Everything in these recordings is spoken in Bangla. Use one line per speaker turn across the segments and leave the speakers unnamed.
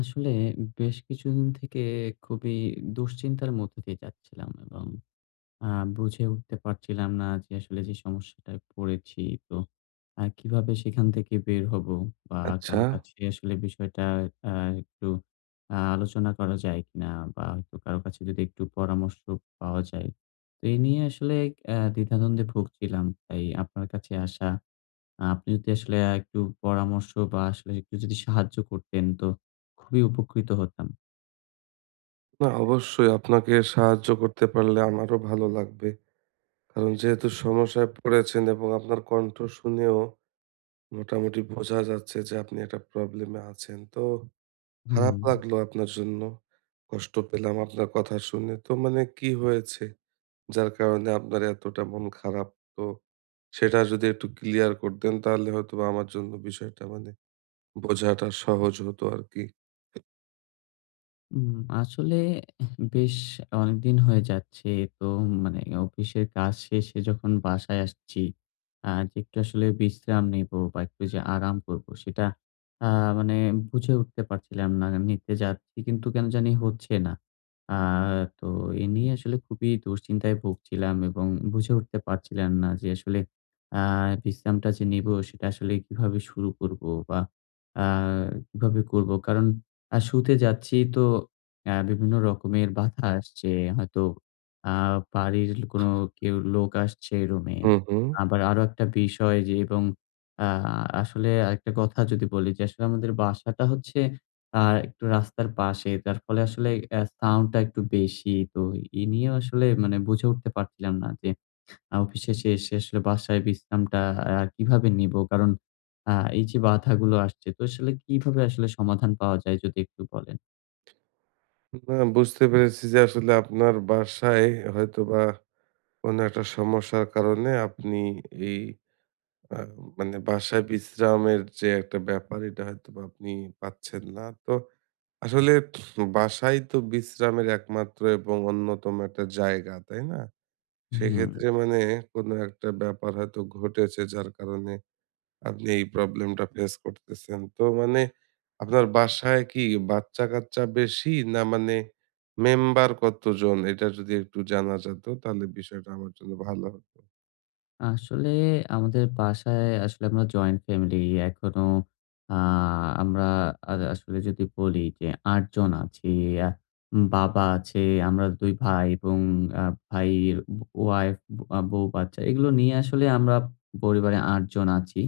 আসলে বেশ কিছুদিন থেকে খুবই দুশ্চিন্তার মধ্যে দিয়ে যাচ্ছিলাম, এবং বুঝে উঠতে পারছিলাম না যে আসলে যে সমস্যাটায় পড়েছি, তো কিভাবে সেখান থেকে বের হব বা
আচ্ছা।
কারো কাছে আসলে বিষয়টা একটু আলোচনা করা যায় কিনা, বা হয়তো কারো কাছে যদি একটু পরামর্শ পাওয়া যায়। তো এই নিয়ে আসলে দ্বিধাদ্বন্দ্বে ভুগছিলাম, তাই আপনার কাছে আসা। আপনি যদি আসলে একটু পরামর্শ বা আসলে একটু যদি সাহায্য করতেন, তো খুবই উপকৃত হতাম।
না, অবশ্যই আপনাকে সাহায্য করতে পারলে আমারও ভালো লাগবে। কারণ যেহেতু সমস্যায় পড়েছেন এবং আপনার কণ্ঠ শুনেও মোটামুটি বোঝা যাচ্ছে যে আপনি একটা প্রবলেমে আছেন। তো খারাপ
হুম।
লাগলো আপনার জন্য। কষ্ট পেলাম আপনার কথা শুনে। তো মানে কি হয়েছে? যার কারণে আপনার এতটা মন খারাপ। তো সেটা যদি একটু ক্লিয়ার করতেন তাহলে হয়তোবা আমার জন্য বিষয়টা মানে বোঝাটা সহজ হতো আরকি।
উম আসলে বেশ অনেকদিন হয়ে যাচ্ছে। তো মানে অফিসের কাজ শেষে যখন বাসায় আসছি, যে একটু আসলে বিশ্রাম নিবো বা একটু যে আরাম করবো, সেটা আ মানে বুঝে উঠতে পারছিলাম না। নিতে যাচ্ছি, কিন্তু কেন জানি হচ্ছে না। আ তো এ নিয়ে আসলে খুবই দুশ্চিন্তায় ভুগছিলাম, এবং বুঝে উঠতে পারছিলাম না যে আসলে আ বিশ্রামটা যে নিবো, সেটা আসলে কিভাবে শুরু করবো বা আ কিভাবে করবো? কারণ আর শুতে যাচ্ছি তো বিভিন্ন রকমের বাধা আসছে। হয়তো আ বাড়ির কোনো কেউ লোক আসছে রুমে।
হুম, হুম।
আবার আরো একটা বিষয় যে, এবং আ আসলে আরেকটা কথা যদি বলি, যে আসলে আমাদের বাসাটা হচ্ছে আ একটু রাস্তার পাশে। যার ফলে আসলে সাউন্ডটা একটু বেশি। তো এ নিয়েও আসলে মানে বুঝে উঠতে পারছিলাম না যে অফিস শেষে এসে আসলে বাসায় বিশ্রামটা কিভাবে নিবো? কারণ এই যে বাধাগুলো আসছে, তো আসলে কিভাবে আসলে সমাধান পাওয়া যায়, যদি একটু বলেন?
না, বুঝতে পেরেছি যে আসলে আপনার বাসায় হয়তোবা কোনো একটা সমস্যার কারণে আপনি এই আ মানে বাসায় বিশ্রামের যে একটা ব্যাপার এটা হয়তোবা আপনি পাচ্ছেন না। তো আসলে বাসাই তো বিশ্রামের একমাত্র এবং অন্যতম একটা জায়গা, তাই না?
হুম।
সেক্ষেত্রে মানে কোনো একটা ব্যাপার হয়তো ঘটেছে যার কারণে আপনি এই প্রবলেমটা ফেস করতেছেন। তো মানে আপনার বাসায় কি বাচ্চা-কাচ্চা বেশি? না মানে মেম্বার কতজন? এটা যদি একটু জানা যেত তাহলে বিষয়টা আমার জন্য ভালো হতো।
আসলে আমাদের বাসায় আসলে আমরা জয়েন্ট ফ্যামিলি। এখনো আ আমরা আসলে যদি বলি, যে ৮ জন আছি। আ বাবা আছে, আমরা ২ ভাই, এবং আ ভাইয়ের ওয়াইফ, বউ, বাচ্চা, এগুলো নিয়ে আসলে আমরা পরিবারে ৮ জন আছি।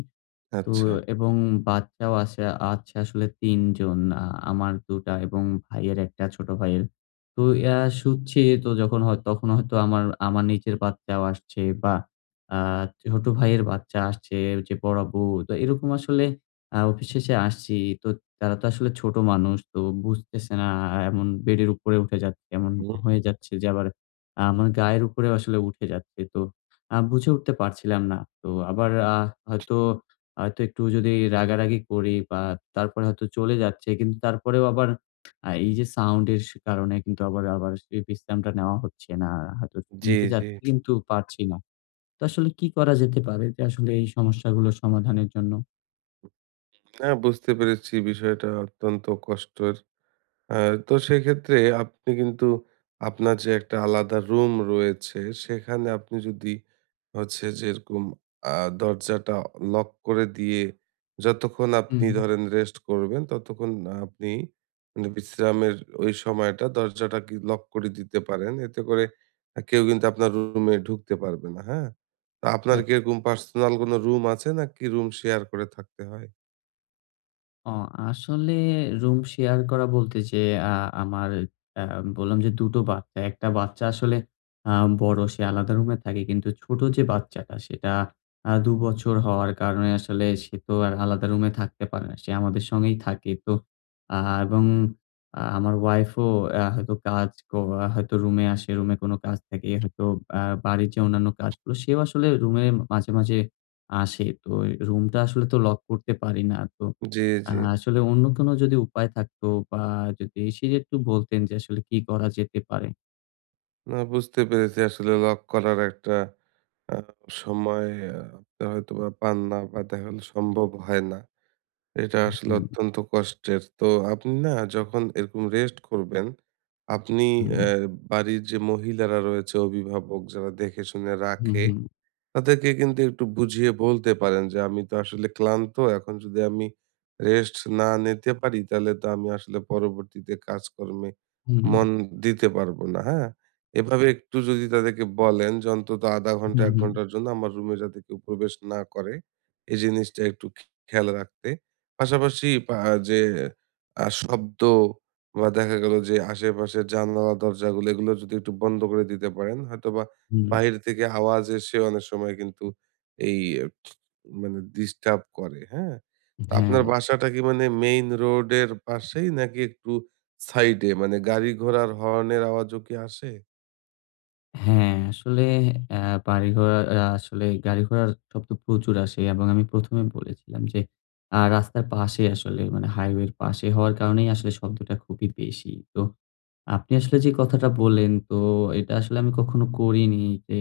তো
আচ্ছা।
এবং বাচ্চাও আছে আছে আসলে ৩ জন। আমার ২ টা, এবং ভাইয়ের ১ টা ছোট ভাইয়ের। তো ইয়া শুচ্ছি তো যখন হয়, তখন হয়তো আমার আমার নিজের বাচ্চাও আসছে, বা আ ছোট ভাইয়ের বাচ্চা আসছে, যে বড় বউ। তো এরকম আসলে অফিস শেষে আসছি। তো তারা তো আসলে ছোট মানুষ। তো বুঝতেছে না, এমন বেডের উপরে উঠে যাচ্ছে। এমন
হুম।
হয়ে যাচ্ছে যে আবার আমার গায়ের উপরেও আসলে উঠে যাচ্ছে। তো বুঝে উঠতে পারছিলাম না। তো আবার হয়তো হয়তো একটু যদি রাগারাগি করি, বা তারপরে হয়তো চলে যাচ্ছে। কিন্তু তারপরেও আবার এই যে সাউন্ড এর সে কারণে কিন্তু আবার সেই বিশ্রামটা নেওয়া হচ্ছে না। হয়তো
জি,
নিতে
জি।
চাচ্ছি, কিন্তু পারছি না। তো আসলে কি করা যেতে পারে, যে আসলে এই সমস্যাগুলো সমাধানের জন্য?
না, বুঝতে পেরেছি বিষয়টা অত্যন্ত কষ্টের। হ্যাঁ, তো সেক্ষেত্রে আপনি কিন্তু আপনার যে একটা আলাদা রুম রয়েছে সেখানে আপনি যদি হচ্ছে যে এরকম দরজাটা লক করে দিয়ে যতক্ষণ আপনি
হুম।
ধরেন রেস্ট করবেন ততক্ষণ আপনি মানে বিশ্রামের ওই সময়টা দরজাটা কি লক করে দিতে পারেন, এতে করে কেউ কিন্তু আপনার রুমে ঢুকতে পারবে না। হ্যাঁ, তো আপনার
হ্যাঁ।
কি এরকম পার্সোনাল কোনো রুম আছে নাকি রুম শেয়ার করে থাকতে হয়?
অ আসলে রুম শেয়ার করা বলতে যে আ আমার আ বললাম যে ২ টো বাচ্চা। একটা বাচ্চা আসলে আ বড়, সে আলাদা রুমে থাকে। কিন্তু ছোট যে বাচ্চাটা, সেটা ২ বছর হওয়ার কারণে আসলে সে তো আর আলাদা রুমে থাকতে পারে না। সে আমাদের সঙ্গেই থাকে। তো আ এবং আমার ওয়াইফও হয়তো কাজ ক হয়তো রুমে আসে। রুমে কোনো কাজ থাকে। হয়তো আ বাড়ির যে অন্যান্য কাজগুলো, সেও আসলে রুমে মাঝে মাঝে আসে। তো রুমটা আসলে তো লক করতে পারি না। তো
জি, জি।
আসলে অন্য কোনো যদি উপায় থাকতো, বা যদি সে একটু বলতেন যে আসলে কি করা যেতে পারে?
না, বুঝতে পেরেছি আসলে লক করার একটা আ সময় আপনি হয়তোবা পান না বা দেখা গেল সম্ভব হয় না। এটা
হুম,
আসলে
হুম,
অত্যন্ত কষ্টের। তো আপনি না যখন এরকম রেস্ট করবেন, আপনি
হুম,
অ্যা বাড়ির যে মহিলারা রয়েছে, অভিভাবক যারা দেখে শুনে রাখে
হুম,
তাদেরকে কিন্তু একটু বুঝিয়ে বলতে পারেন যে আমি তো আসলে ক্লান্ত, এখন যদি আমি রেস্ট না নিতে পারি তাহলে তো আমি আসলে পরবর্তীতে কাজকর্মে
হুম,
মন দিতে পারবো না। হ্যাঁ, এভাবে একটু যদি তাদেরকে বলেন যে অন্তত আধা ঘন্টা
হুম,
এক
হুম,
ঘন্টার জন্য আমার রুমে যাতে কেউ প্রবেশ না করে, এই জিনিসটা একটু খেয়াল রাখতে, পাশাপাশি শব্দ বা দেখা গেল যে আশেপাশের জানালা দরজাগুলো এগুলো যদি একটু বন্ধ করে দিতে পারেন, হয়তোবা
হুম।
বাহির থেকে আওয়াজ এসে অনেক সময় কিন্তু এই মানে ডিস্টার্ব করে, হ্যাঁ? তো আপনার
হ্যাঁ,
বাসাটা কি মানে মেইন রোডের পাশেই নাকি একটু সাইডে? মানে গাড়ি ঘোড়ার হর্নের আওয়াজও কি আসে?
হ্যাঁ, আসলে আ বাড়ি ঘোড়া আ আসলে গাড়ি ঘোড়ার শব্দ প্রচুর আসে, এবং আমি ১ম এ বলেছিলাম যে রাস্তার পাশে আসলে মানে হাইওয়ের পাশে হওয়ার কারণেই আসলে শব্দটা খুবই বেশি। তো আপনি আসলে যে কথাটা বললেন, তো এটা আসলে আমি কখনো করিনি, যে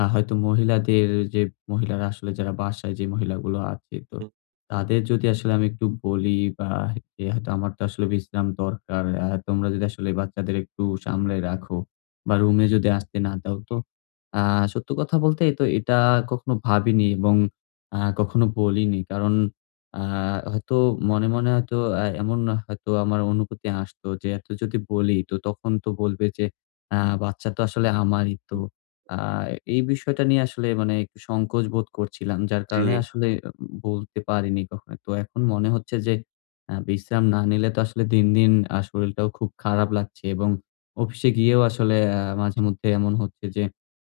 হয়তো মহিলাদের, যে মহিলারা আসলে যারা বাসায়, যে মহিলাগুলো আছে, তো
হুম,
তাদের যদি আসলে আমি একটু বলি, বা যে হয়তো আমার তো আসলে বিশ্রাম দরকার। তোমরা যদি আসলে বাচ্চাদের একটু সামলে রাখো, বা রুমে যদি আসতে না দাও। তো আ সত্য কথা বলতে তো এটা কখনো ভাবিনি, এবং কখনো বলিনি। কারণ আ হয়তো মনে মনে হয়তো এমন হয়তো আমার অনুভূতি আসতো যে এত যদি বলি, তো তখন তো বলবে যে আ বাচ্চা তো আসলে আমারই। তো
হুম।
আ এই বিষয়টা নিয়ে আসলে মানে একটু সংকোচ বোধ করছিলাম। যার
জি,
কারণে আসলে বলতে পারিনি কখনো। তো এখন মনে হচ্ছে যে বিশ্রাম না নিলে তো আসলে দিন দিন শরীরটাও খুব খারাপ লাগছে, এবং অফিসে গিয়েও আসলে মাঝেমধ্যে এমন হচ্ছে যে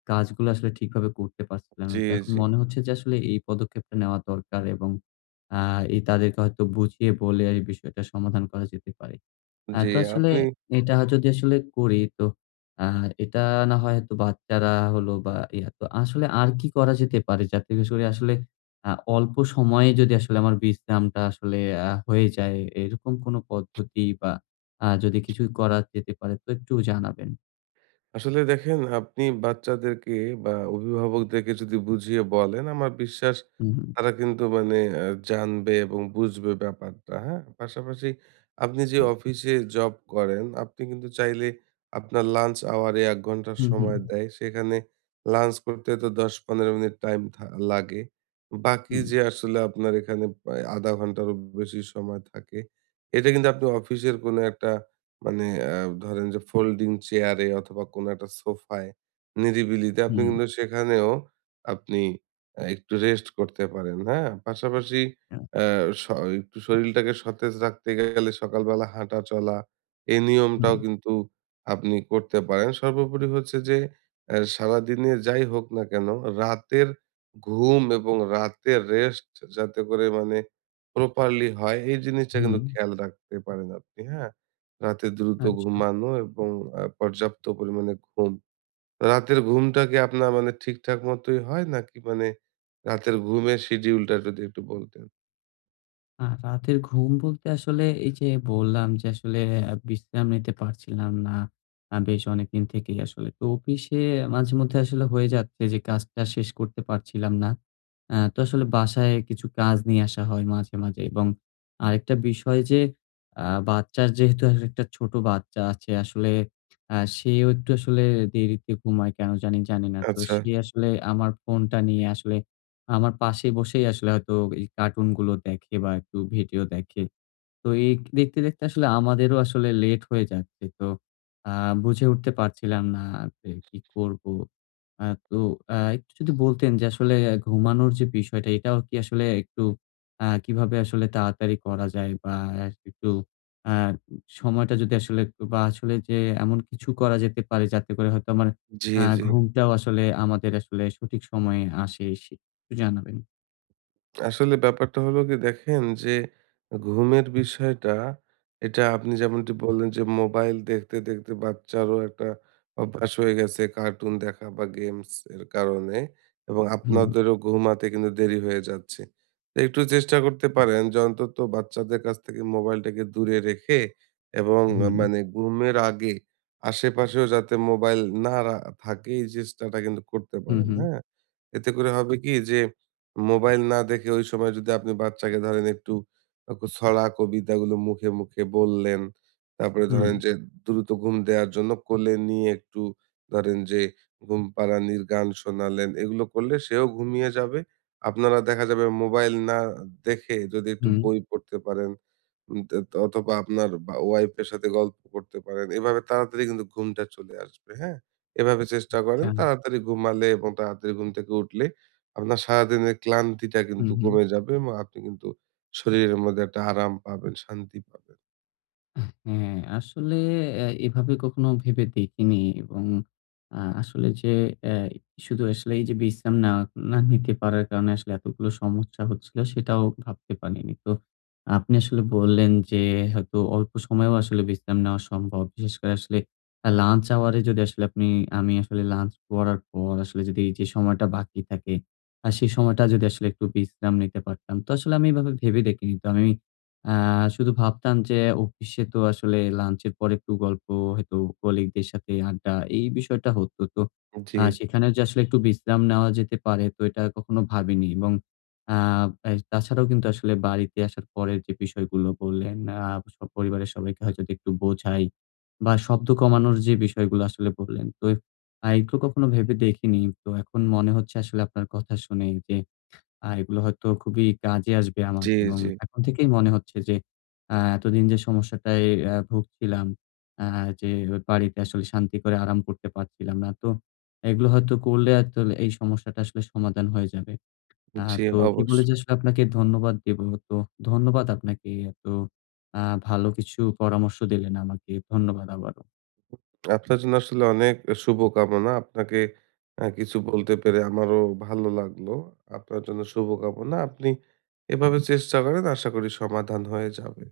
কাজগুলো আসলে ঠিকভাবে করতে পারছিলাম না।
জি,
তো এখন
জি,
মনে হচ্ছে যে আসলে এই পদক্ষেপটা নেওয়া দরকার, এবং আ এই তাদেরকে হয়তো বুঝিয়ে বলে এই বিষয়টা সমাধান করা যেতে পারে।
জি।
তো আসলে
আপনি
এটা যদি আসলে করি, তো আ এটা না হয় হয়তো বাচ্চারা হলো বা ইয়া, তো আসলে আর কি করা যেতে পারে? যাতে করে আসলে আ অল্প সময়ে যদি আসলে আমার বিশ্রামটা আসলে হয়ে যায়, এরকম কোনো পদ্ধতি বা যদি কিছু করা যেতে পারে, তো একটু জানাবেন।
আসলে দেখেন, আপনি বাচ্চাদেরকে বা অভিভাবকদেরকে যদি বুঝিয়ে বলেন, আমার বিশ্বাস
হুম, হুম,
তারা কিন্তু মানে জানবে এবং বুঝবে ব্যাপারটা। হ্যাঁ, পাশাপাশি আপনি যে অফিসে জব করেন, আপনি কিন্তু চাইলে আপনার লাঞ্চ আওয়ারে 1 ঘন্টার
হুম, হুম,
সময় দেয় সেখানে লাঞ্চ করতে তো 10-15 মিনিট টাইম লাগে, বাকি
হুম,
যে আসলে আপনার এখানে প্রায় আধা ঘন্টারও বেশি সময় থাকে, এটা কিন্তু আপনি অফিসের কোনো একটা মানে আ ধরেন যে ফোল্ডিং চেয়ারে অথবা কোনো একটা সোফায় নিরিবিলিতে আপনি
হুম।
কিন্তু সেখানেও আপনি একটু রেস্ট করতে পারেন, হ্যাঁ? পাশাপাশি
আ
আ স একটু শরীলটাকে সতেজ রাখতে গেলে সকালবেলা হাঁটা চলা এই
হুম,
নিয়মটাও কিন্তু আপনি করতে পারেন। সর্বোপরি হচ্ছে যে সারাদিনে যাই হোক না কেন, রাতের ঘুম এবং রাতের রেস্ট যাতে করে মানে প্রপারলি হয় এই জিনিসটা কিন্তু
হুম।
খেয়াল রাখতে পারেন আপনি, হ্যাঁ? রাতে দ্রুত
আচ্ছা।
ঘুমানো এবং পর্যাপ্ত পরিমাণে ঘুম। রাতের ঘুমটা কি আপনার মানে ঠিকঠাক মতোই হয় নাকি মানে রাতের ঘুমের শিডিউলটা যদি একটু বলতেন?
রাতের ঘুম বলতে আসলে এই যে বললাম যে আসলে বিশ্রাম নিতে পারছিলাম না। বেশ অনেকদিন থেকেই আসলে। তো অফিসে মাঝেমধ্যে আসলে হয়ে যাচ্ছে যে কাজটা শেষ করতে পারছিলাম না। তো আসলে বাসায় কিছু কাজ নিয়ে আসা হয় মাঝে মাঝে, এবং আরেকটা বিষয় যে আ বাচ্চার যেহেতু আসলে একটা ছোট বাচ্চা আছে আসলে সেও একটু আসলে দেরিতে ঘুমায়, কেন জানি জানি না। তো
আচ্ছা।
সে আসলে আমার ফোনটা নিয়ে আসলে আমার পাশে বসেই আসলে হয়তো এই কার্টুনগুলো দেখে, বা একটু ভিডিও দেখে। তো এই দেখতে দেখতে আসলে আমাদেরও আসলে লেট হয়ে যাচ্ছে। তো আ বুঝে উঠতে পারছিলাম না যে কি করব? তো একটু যদি বলতেন যে আসলে ঘুমানোর যে বিষয়টা, এটাও কি আসলে একটু কিভাবে আসলে তাড়াতাড়ি করা যায়, বা একটু আ সময়টা যদি আসলে বা আসলে যে এমন কিছু করা যেতে পারে যাতে করে হয়তো আমার
জি,
আ
জি।
ঘুমটাও আসলে আমাদের আসলে সঠিক সময়ে আসে, সে একটু জানাবেন?
আসলে ব্যাপারটা হলো কি, দেখেন যে ঘুমের বিষয়টা, এটা আপনি যেমনটি বললেন যে মোবাইল দেখতে দেখতে বাচ্চারও একটা অভ্যাস হয়ে গেছে কার্টুন দেখা বা গেমস এর কারণে, এবং
হুম,
আপনাদেরও ঘুমাতে কিন্তু দেরি হয়ে যাচ্ছে। তো একটু চেষ্টা করতে পারেন যে অন্তত বাচ্চাদের কাছ থেকে মোবাইলটাকে দূরে রেখে এবং
হুম,
মানে ঘুমের আগে আশেপাশেও যাতে মোবাইল থাকে, এই চেষ্টাটা কিন্তু করতে
হুম,
পারেন।
হুম,
হ্যাঁ, এতে করে হবে কি, যে মোবাইল না দেখে ওই সময় যদি আপনি বাচ্চাকে ধরেন একটু আ ক ছড়া কবিতাগুলো মুখে, মুখে বললেন। তারপরে
হুম,
ধরেন যে দ্রুত ঘুম দেওয়ার জন্য কোলে নিয়ে একটু ধরেন যে ঘুম পাড়ানির গান শোনালেন। এগুলো করলে সেও ঘুমিয়ে যাবে। আপনারা দেখা যাবে মোবাইল না দেখে যদি একটু
হুম,
বই পড়তে পারেন, তে অথবা আপনার বা ওয়াইফের সাথে গল্প করতে পারেন। এভাবে তাড়াতাড়ি কিন্তু ঘুমটা চলে আসবে। হ্যাঁ? এভাবে চেষ্টা করেন।
আচ্ছা,
তাড়াতাড়ি ঘুমালে এবং তাড়াতাড়ি ঘুম থেকে উঠলে আপনার সারাদিনের ক্লান্তিটা কিন্তু
হুম, হুম।
কমে যাবে, এবং আপনি কিন্তু শরীরের মধ্যে একটা আরাম পাবেন, শান্তি পাবেন।
হ্যাঁ, আসলে এভাবে কখনো ভেবে দেখিনি, এবং আসলে যে অ্যা শুধু আসলে এই যে না নিতে পারার কারণে আসলে এতগুলো সমস্যা হচ্ছিল, সেটাও ভাবতে পারিনি। তো আপনি আসলে বললেন যে হয়তো অল্প সময়েও আসলে বিশ্রাম নেওয়া সম্ভব। বিশেষ করে আসলে লাঞ্চ আওয়ারে যদি আসলে আপনি আমি আসলে লাঞ্চ করার পর আসলে যদি এই যে সময়টা বাকি থাকে, আর সেই সময়টা যদি আসলে একটু বিশ্রাম নিতে পারতাম। তো আসলে আমি এভাবে ভেবে দেখিনি। তো আমি আ শুধু ভাবতাম যে অফিসে তো আসলে লাঞ্চের পর একটু গল্প, হয়তো কলিগদের সাথে আড্ডা, এই বিষয়টা হতো। তো
জি,
সেখানেও যে আসলে একটু বিশ্রাম নেওয়া যেতে পারে, তো এটা কখনো ভাবিনি, এবং আ এ তাছাড়াও কিন্তু আসলে বাড়িতে আসার পরের যে বিষয়গুলো বললেন, সব পরিবারের সবাইকে হয়তো একটু বোঝাই, বা শব্দ কমানোর যে বিষয়গুলো আসলে বললেন। তো এগুলো কখনো ভেবে দেখিনি। তো এখন মনে হচ্ছে আসলে আপনার কথা শুনে যে এগুলো হয়তো খুবই কাজে আসবে আমার,
জি,
এবং
জি,
এখন থেকেই মনে হচ্ছে যে এতদিন যে সমস্যাটায় ভুগছিলাম, আ যে বাড়িতে আসলে শান্তি করে আরাম করতে পারছিলাম না। তো এগুলো হয়তো করলে আসলে এই সমস্যাটা আসলে সমাধান হয়ে যাবে। আ
জি,
তো কি বলে
অবশ্যই।
যে আসলে আপনাকে ধন্যবাদ দেবো। তো ধন্যবাদ আপনাকে, এত আ ভালো কিছু পরামর্শ দিলেন আমাকে। ধন্যবাদ আবারও।
আপনার জন্য আসলে অনেক শুভকামনা। আপনাকে কিছু বলতে পেরে আমারও ভালো লাগলো। আপনার জন্য শুভকামনা। আপনি এভাবে চেষ্টা করেন, আশা করি সমাধান হয়ে যাবে।